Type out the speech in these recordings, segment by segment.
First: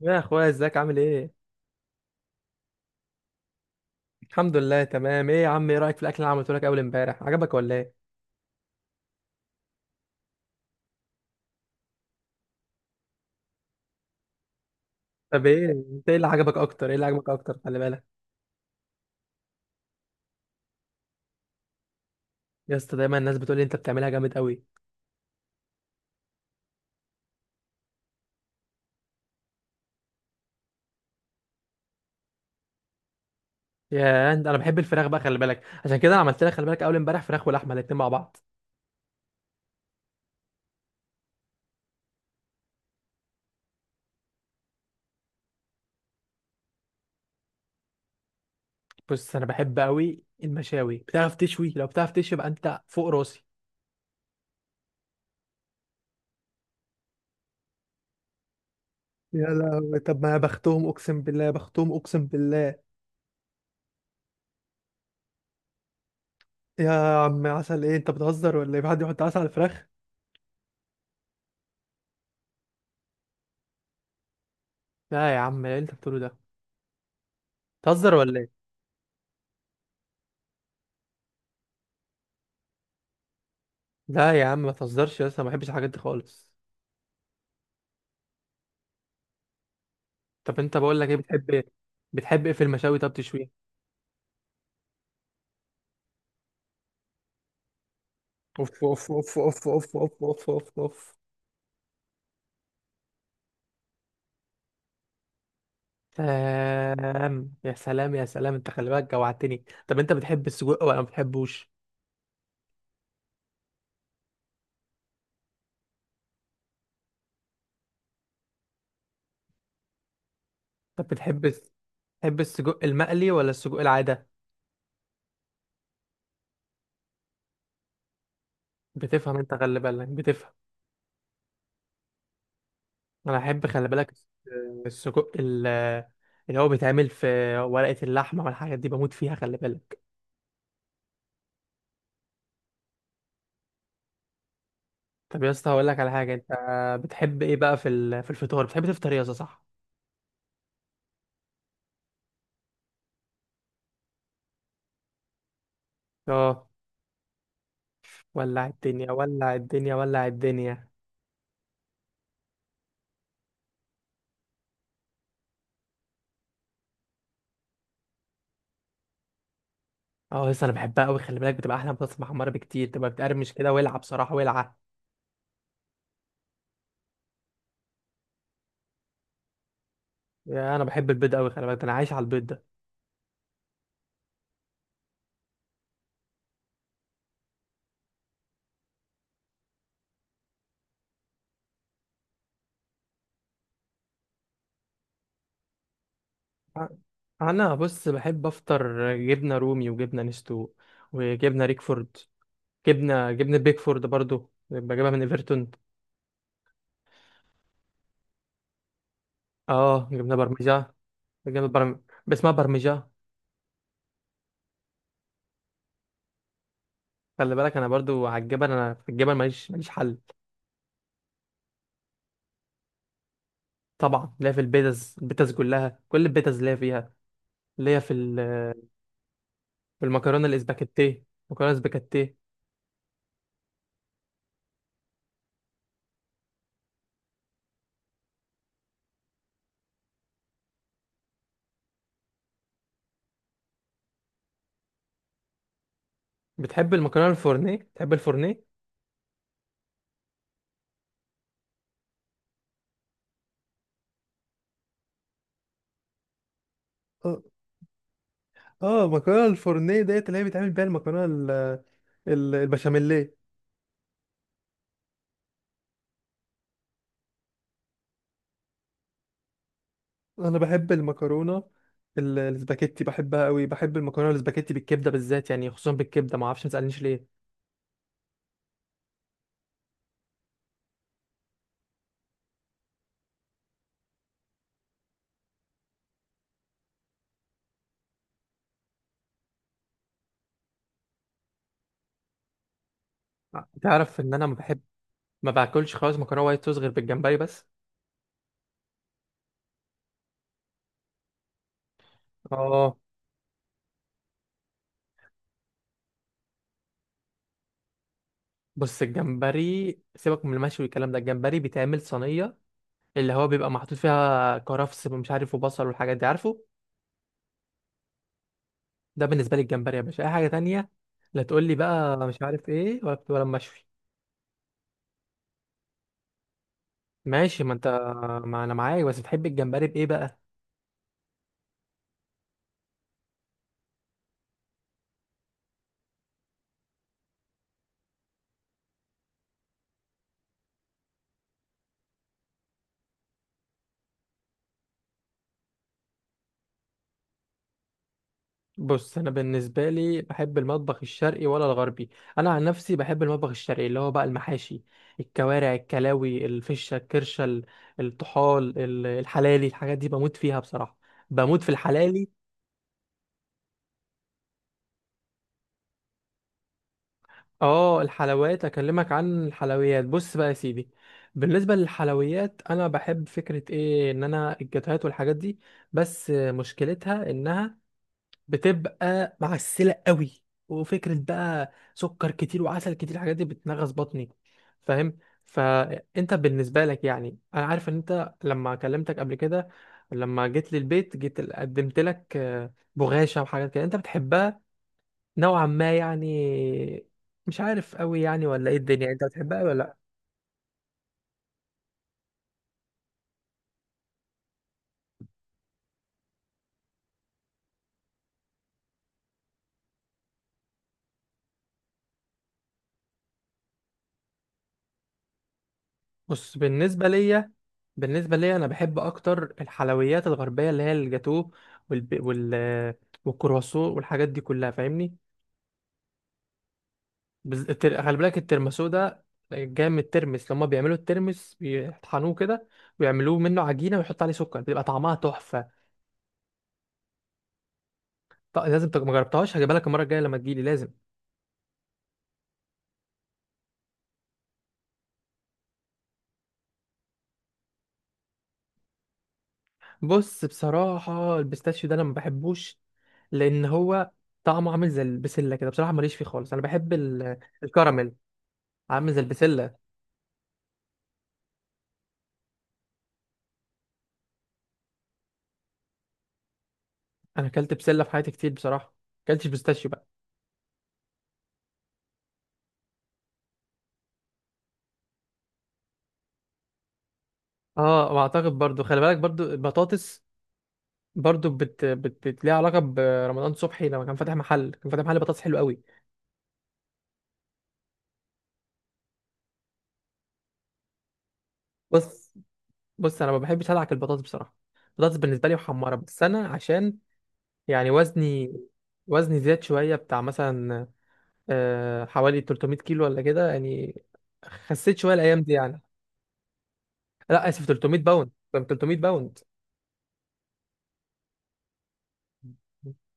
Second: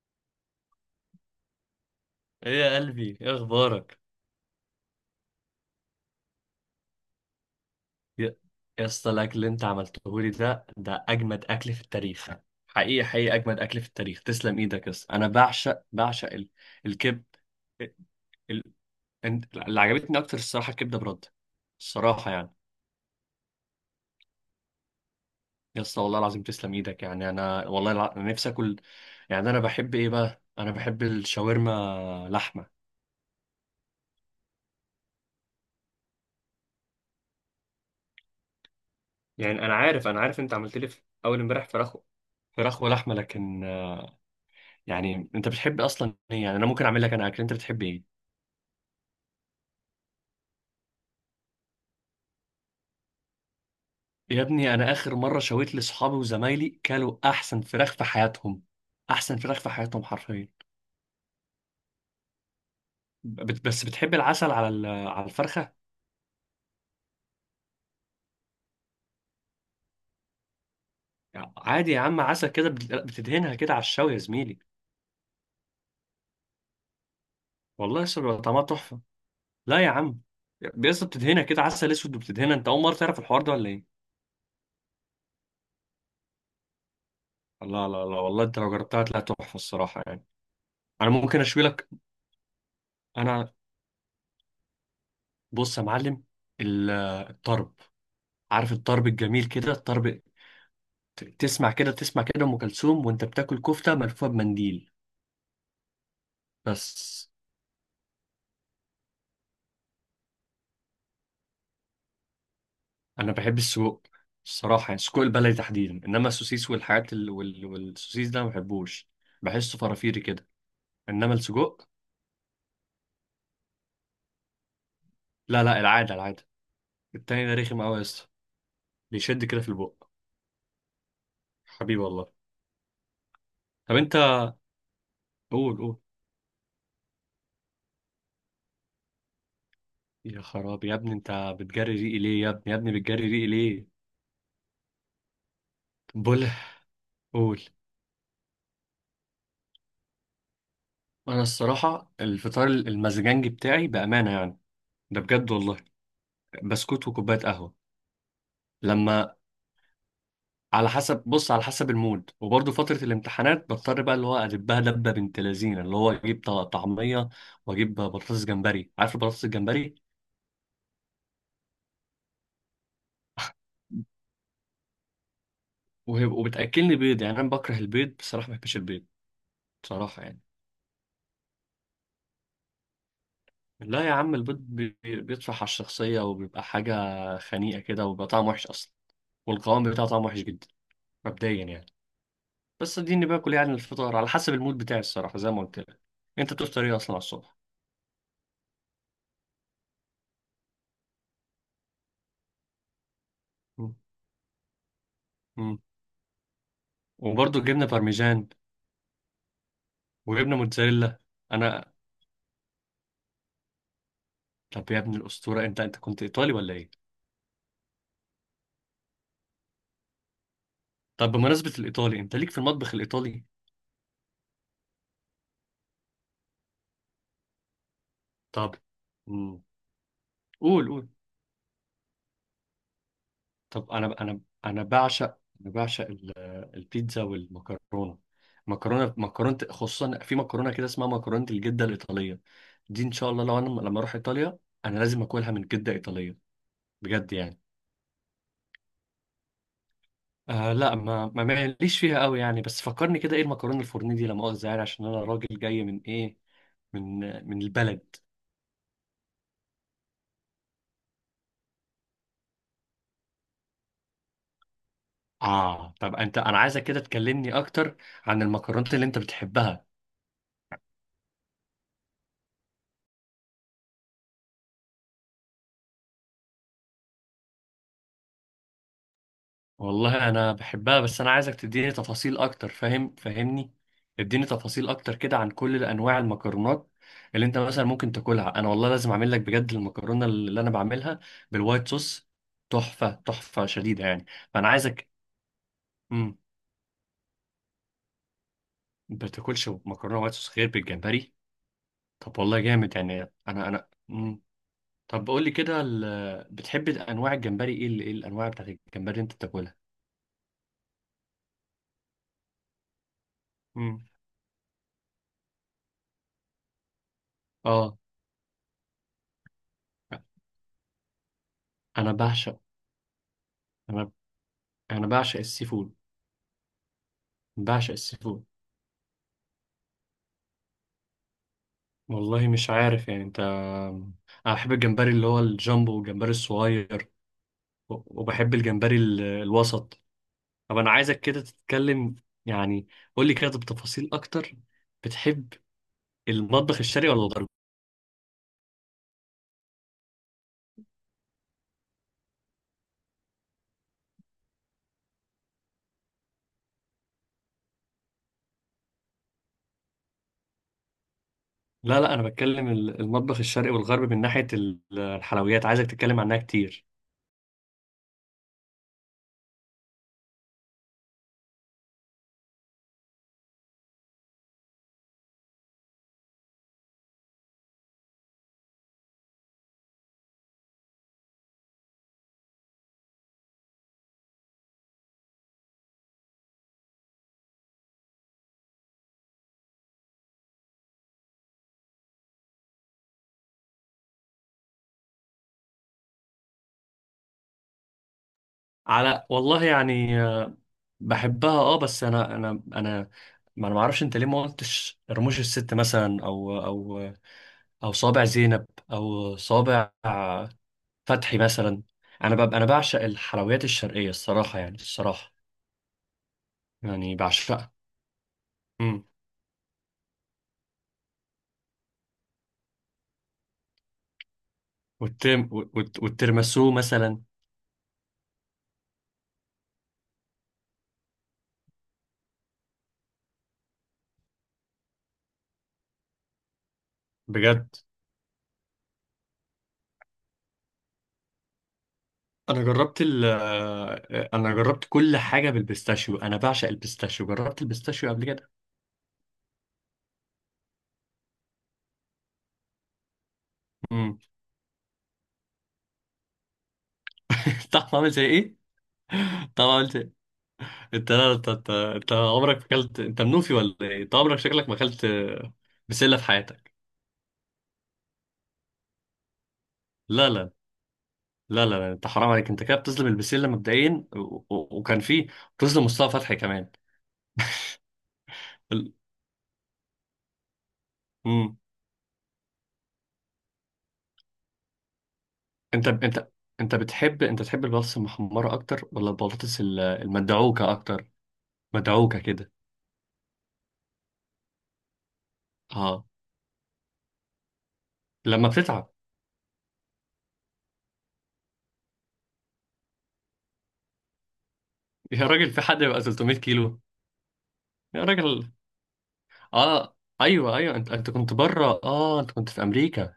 يا اخويا، ازيك؟ عامل ايه؟ ايه يا قلبي، ايه اخبارك؟ الحمد لله تمام. ايه يا عم، ايه رايك في الاكل اللي عملته لك اول امبارح؟ عجبك ولا ايه؟ يا يا اسطى الاكل اللي انت عملته لي ده اجمد اكل في التاريخ. حقيقي، حقيقي اجمد اكل في التاريخ. تسلم ايدك يا اسطى، انا طب ايه؟ بعشق انت ايه اللي بعشق عجبك اكتر ايه اللي الكب عجبك اكتر؟ خلي بالك ال... اللي عجبتني اكتر الصراحه الكبده برد. الصراحه يعني. يا اسطى، دايما الناس بتقول لي انت بتعملها جامد قوي. يا اسطى والله العظيم تسلم ايدك، يعني انا انا نفسي اكل. يعني انا بحب ايه بقى؟ انا بحب الشاورما لحمه. يا انت، انا بحب الفراخ بقى، خلي بالك، عشان كده انا عملت لك، خلي بالك، اول امبارح فراخ ولحمه الاتنين مع بعض. يعني انا عارف انت عملت لي في اول امبارح فراخ. فراخ ولحمه، لكن يعني انت بتحب اصلا ايه؟ يعني انا ممكن اعمل لك انا اكل. انت بتحب ايه؟ بص، انا بحب قوي المشاوي، بتعرف تشوي؟ لو بتعرف تشوي يبقى انت فوق راسي. يا ابني، انا اخر مره شويت لاصحابي وزمايلي، كلوا احسن فراخ في حياتهم. احسن يا فراخ في لهوي، حياتهم طب ما حرفيا. بختهم، اقسم بالله بختهم، اقسم بالله. بس بتحب العسل على على الفرخه؟ يا عم، عسل ايه؟ انت بتهزر ولا ايه؟ في حد يحط عسل على الفراخ؟ عادي يا عم، عسل كده بتدهنها كده على الشوي يا زميلي. لا يا عم، ايه اللي انت بتقوله ده؟ والله بتهزر لسه ولا بيبقى ايه؟ طعمها تحفه. لا يا عم، بيسطا بتدهنها كده عسل اسود وبتدهنها. انت اول مره تعرف الحوار ده ولا ايه؟ لا يا عم ما تهزرش، يا اسطى ما بحبش الحاجات دي خالص. لا، لا، لا، والله انت لو جربتها هتلاقيها تحفه الصراحه يعني. طب انت، بقول لك انا ايه، ممكن بتحب اشوي ايه؟ لك. بتحب ايه في المشاوي؟ طب انا، تشويه؟ بص يا معلم، ال- الطرب عارف اوف اوف الطرب اوف الجميل اوف كده؟ اوف اوف الطرب. اوف اوف اوف. تسمع كده، تسمع كده ام كلثوم وانت بتاكل كفته ملفوفه بمنديل. بس سلام يا سلام يا سلام، انت خلي بالك جوعتني. طب انت بتحب السجق ولا ما بتحبوش؟ انا بحب السجق الصراحه يعني، السجق البلدي تحديدا، انما السوسيس والحاجات والسوسيس ده ما بحبوش. بحسه فرافيري كده. طب انما بتحب، السجق. بتحب السجق المقلي ولا السجق العاده؟ لا، لا، العاده، العاده. التاني ده رخم قوي يا اسطى. بتفهم بيشد انت، كده في خلي البق، بالك بتفهم. حبيبي والله. انا احب، خلي طب بالك، انت، السجق قول، قول. اللي هو بيتعمل في ورقه اللحمه والحاجات دي بموت فيها، خلي بالك. يا خرابي، يا ابني، انت بتجري ريقي ليه؟ يا ابني، يا ابني، بتجري ريقي ليه؟ طب يا اسطى هقول لك على حاجه، بقول، انت بتحب ايه قول. بقى في في الفطار؟ بتحب تفطر ايه يا اسطى؟ صح؟ انا الصراحه الفطار المزجنجي بتاعي بامانه يعني، ده بجد والله. اه. بسكوت وكوباية قهوة. ولع الدنيا، لما ولع الدنيا، ولع الدنيا. على حسب، بص على حسب المود، وبرضه فترة الامتحانات بضطر بقى، اللي هو أدبها دبة بنت لذينة، اللي هو أجيب طعمية وأجيب بطاطس جمبري. عارف البطاطس الجمبري؟ اه، لسه انا بحبها قوي، خلي بالك، بتبقى احلى من بطاطس محمره بكتير، تبقى بتقرمش كده، ولعه بصراحه، ولعه. وبتأكلني بيض. يعني أنا بكره البيض بصراحة، ما بحبش البيض بصراحة يعني. يا، انا بحب البيض قوي، خلي بالك، ده انا عايش على البيض ده. لا يا عم، البيض بيطفح على الشخصية، وبيبقى حاجة خنيقة كده، وبيبقى طعمه وحش أصلا. والقوام بتاعه طعمه وحش جدا مبدئيا يعني. بس اديني باكل يعني الفطار على حسب المود بتاعي الصراحة، زي ما قلت لك. أنت بتفطر إيه أصلا على الصبح؟ انا بص، بحب افطر جبنه رومي وجبنه نستو وجبنه ريكفورد. جبنه بيكفورد برضو بجيبها من ايفرتون. مم. وبرضه جبنه بارميجان، اه، جبنه وجبنه برمجه. موتزاريلا. جبنه انا. برم... اسمها برمجه. طب يا ابن الاسطوره، انت كنت ايطالي ولا ايه؟ خلي بالك انا برضو على الجبل، انا في الجبل ماليش حل. طب بمناسبه الايطالي، انت ليك في المطبخ الايطالي؟ طبعا ليا في البيتز، البيتز كلها، كل البيتز ليا فيها. ليا في طب. مم. في المكرونه قول، قول. الاسباجيتيه، مكرونه اسباجيتيه. طب انا بعشق البيتزا والمكرونه. مكرونه، مكرونه خصوصا، في مكرونه كده اسمها مكرونه الجده الايطاليه. دي ان شاء الله لو انا لما اروح ايطاليا، انا لازم اكلها من جده ايطاليه. بتحب المكرونه بجد يعني. الفورنيه؟ بتحب الفورنيه؟ آه، لا، ما ما ماليش فيها قوي يعني، بس فكرني كده ايه المكرونه الفرنيه دي؟ لا مؤاخذه يعني، عشان انا راجل جاي من ايه؟ من اه، من البلد اه، المكرونه الفورنيه ديت اللي هي بيتعمل بيها المكرونه البشاميليه. اه، طب انت، انا عايزك كده تكلمني اكتر عن المكرونات اللي انت بتحبها. انا بحب المكرونه الاسباجيتي، بحبها قوي، بحب المكرونه الاسباجيتي بالكبده بالذات، يعني خصوصا بالكبده، ما اعرفش، ما تسالنيش ليه. والله انا بحبها، بس انا عايزك تديني تفاصيل اكتر. فاهم، فاهمني. اديني تفاصيل اكتر كده عن كل انواع المكرونات اللي انت مثلا ممكن تاكلها. انا والله لازم اعمل لك بجد المكرونه اللي انا بعملها بالوايت صوص. تحفه، تحفه شديده تعرف يعني. ان انا ما فانا بحب، عايزك. ما باكلش خالص مكرونه وايت صوص غير بالجمبري بس. ما بتاكلش مكرونه وايت صوص غير بالجمبري؟ طب والله جامد اه، يعني. انا. مم. طب قول لي كده، بتحب انواع الجمبري ايه؟ ايه الانواع بتاعت بص، الجمبري اللي انت بتاكلها؟ الجمبري سيبك من المشوي والكلام ده. الجمبري بيتعمل صينيه اللي هو بيبقى محطوط مم. فيها كرفس، مش عارف، وبصل والحاجات دي، عارفه. اه، ده بالنسبه لي الجمبري يا باشا، اي حاجه تانية لا تقول لي انا بقى، مش بعشق عارف ايه، ولا ولا مشوي. انا انا بعشق السي فود، ماشي، ما انت، بعشق السي فود. ما انا معاك، بس بتحب الجمبري بايه بقى؟ والله مش عارف يعني انت. انا بحب الجمبري اللي هو الجامبو، والجمبري الصغير، وبحب الجمبري الوسط طب انا عايزك كده تتكلم يعني، قول لي كده بتفاصيل اكتر. بتحب المطبخ الشرقي ولا الغربي؟ بص انا، بالنسبه لي بحب المطبخ الشرقي ولا الغربي؟ انا عن نفسي بحب المطبخ الشرقي، اللي هو بقى المحاشي، الكوارع، الكلاوي، الفشه، الكرشه، الطحال، الحلالي، الحاجات دي بموت فيها بصراحه، بموت في لا، لا، انا الحلالي. بتكلم المطبخ الشرقي والغربي من ناحيه الحلويات عايزك تتكلم عنها كتير. اه، الحلويات، اكلمك عن الحلويات. بص بقى يا سيدي، بالنسبه للحلويات، انا بحب فكره، ايه ان انا الجاتوهات والحاجات دي، بس مشكلتها انها بتبقى معسله قوي، وفكره بقى سكر كتير وعسل كتير، الحاجات دي بتنغص بطني، فاهم؟ فانت بالنسبه لك، يعني انا عارف ان انت لما كلمتك قبل كده، لما جيت للبيت جيت قدمت لك بغاشه وحاجات كده انت بتحبها، نوعا ما يعني. مش عارف قوي يعني ولا ايه الدنيا، انت على بتحبها والله قوي ولا لا؟ يعني، آه، بحبها اه. بس انا ما اعرفش انت ليه ما قلتش رموش الست مثلا، او، او صابع زينب، او صابع فتحي مثلا. انا بعشق الحلويات الشرقيه الصراحه يعني، الصراحه بص بالنسبه يعني ليا بعشقها. بالنسبه ليا، انا بحب امم اكتر الحلويات الغربيه، اللي هي الجاتوه والب... وال والكرواسون والحاجات دي كلها، فاهمني؟ والترمسو مثلا. خلي بالك الترمسو ده جاي من الترمس، لما بيعملوا الترمس بيطحنوه كده ويعملوه منه عجينه ويحط عليه سكر، بيبقى طعمها تحفه. بجد. لازم ما جربتهاش، هجيبها لك المره الجايه لما تجيلي، لازم. انا جربت كل حاجه بالبيستاشيو. انا بعشق البيستاشيو، جربت البيستاشيو قبل كده. بص، بصراحه البيستاشيو ده انا ما بحبوش، لان هو امم طعمه عامل زي البسله كده، بصراحه ماليش فيه خالص. انا بحب طعمه عامل الكراميل. زي ايه؟ عامل زي طعمه البسله. عامل زي. انت؟ لا، انت، انت عمرك ما اكلت. انت منوفي ولا ايه؟ انت عمرك، شكلك ما اكلت بسله في حياتك. انا اكلت بسله في حياتي كتير بصراحه، اكلتش بيستاشيو بقى. لا، لا، لا، لا، لا، انت حرام عليك. انت كده بتظلم البسله مبدئيا وكان في. بتظلم مصطفى فتحي كمان. اه، واعتقد برضو، ال... خلي بالك، برضو البطاطس برضو امم ليها علاقه برمضان صبحي، لما كان فاتح محل، كان فاتح محل بطاطس حلو قوي. انت انت انت تحب البطاطس المحمره اكتر ولا البطاطس المدعوكه اكتر؟ مدعوكه بص كده. بص انا ما بحبش ادعك البطاطس بصراحه، البطاطس بالنسبه لي محمره اه، بس، انا عشان يعني لما وزني، بتتعب. وزني زاد شويه بتاع مثلا، حوالي 300 كيلو ولا كده يعني، خسيت شويه يا الايام راجل، دي في يعني. حد يبقى 300 كيلو؟ لا اسف، 300 يا باوند، راجل. طب 300 باوند، اه، ايوه، ايوه، انت كنت بره، اه، انت كنت في امريكا.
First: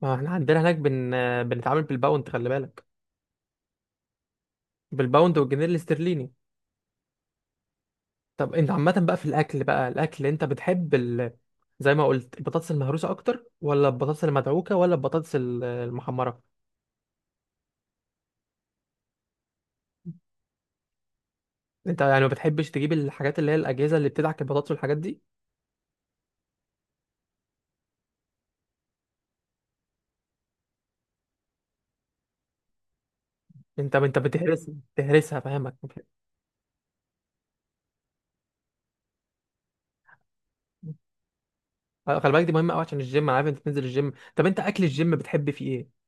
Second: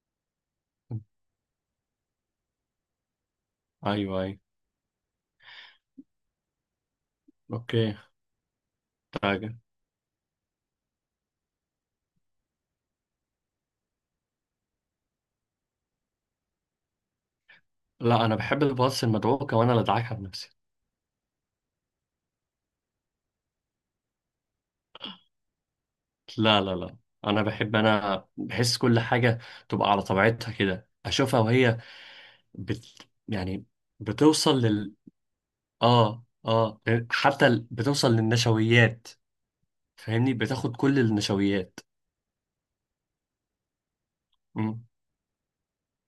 ما احنا عندنا هناك بنتعامل بالباوند، خلي بالك، ايوه، ايوه، بالباوند والجنيه الاسترليني. اوكي. طب انت عامة بقى في حاجه. الأكل بقى، الأكل أنت بتحب ال... زي ما قلت البطاطس المهروسة أكتر ولا البطاطس المدعوكة ولا البطاطس المحمرة؟ لا، انا بحب الباص المدعوكه، وانا اللي ادعكها بنفسي. أنت يعني ما بتحبش تجيب الحاجات اللي هي الأجهزة اللي بتدعك البطاطس والحاجات دي؟ لا، لا، لا، انا بحب، انا بحس كل حاجه تبقى على طبيعتها كده، اشوفها وهي يعني أنت بتوصل بتهرس، بتهرسها، فاهمك. اه، اه، حتى بتوصل للنشويات، فاهمني، بتاخد كل النشويات. خلي بالك دي مهمة أوي عشان الجيم. أنا عارف أنت بتنزل الجيم، طب أنت أكل الجيم بتحب فيه إيه؟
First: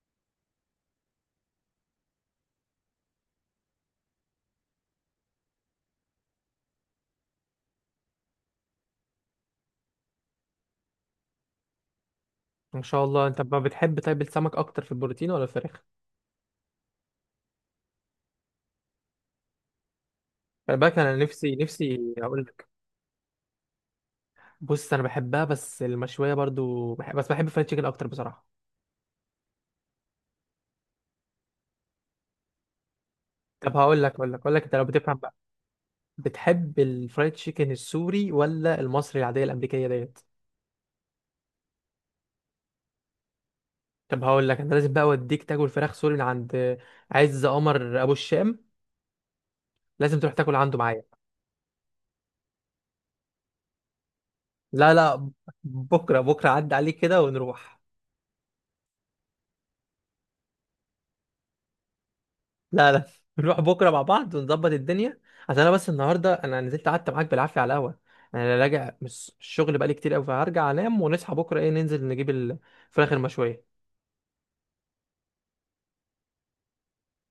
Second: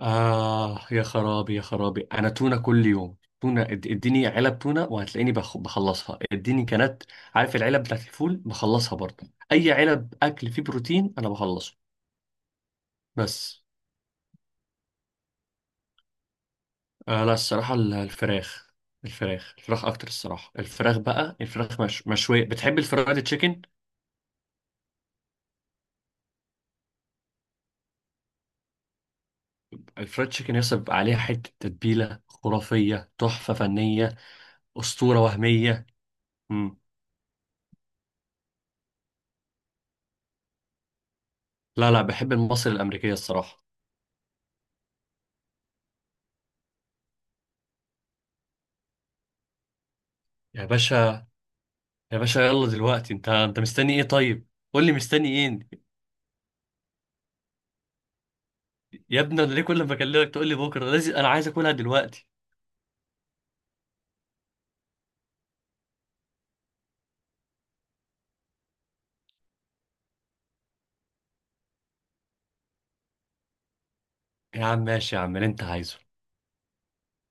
آه يا خرابي، يا خرابي، أنا تونة كل يوم، تونة. اديني علب تونة وهتلاقيني بخلصها اديني كانت، عارف العلب بتاعت الفول؟ بخلصها برضه. أي علب أكل فيه بروتين أنا بخلصه. ما شاء الله. أنت ما بس. بتحب طيب السمك أكتر في البروتين ولا الفراخ؟ آه، لا، الصراحة الفراخ الفراخ، الفراخ أكتر الصراحة. خلي بالك، الفراخ انا بقى نفسي الفراخ مش نفسي اقول مشوية، لك، بتحب الفرايد تشيكن. بص انا بحبها بس، المشويه برضو بحب، بس بحب الفرايد تشيكن اكتر بصراحه. الفرايد تشيكن يصب بيبقى عليها حتة تتبيلة خرافية، تحفة طب هقول لك، فنية، اقول لك، انت لو بتفهم أسطورة بقى، وهمية. مم. بتحب الفرايد تشيكن السوري ولا المصري العاديه الامريكيه ديت؟ لا، لا، بحب المصري الأمريكية الصراحة. طب هقول لك، انا لازم بقى اوديك تاكل فراخ سوري من عند عز قمر ابو الشام، لازم تروح تاكل يا عنده معايا. باشا، يا باشا، يلا دلوقتي، انت مستني ايه طيب؟ قول لي لا مستني لا ايه. بكره، بكره عدى عليك كده ونروح. يا ابني، انا ليه كل ما اكلمك تقول لي بكره؟ لازم، انا عايز اكلها دلوقتي. لا نروح بكره مع بعض ونظبط الدنيا، عشان انا بس النهارده انا نزلت قعدت معاك بالعافيه على القهوه، انا راجع من الشغل بقالي كتير قوي، فهرجع انام ونصحى بكره ايه ننزل نجيب الفراخ المشويه. يا عم، ماشي يا عم، اللي انت عايزه.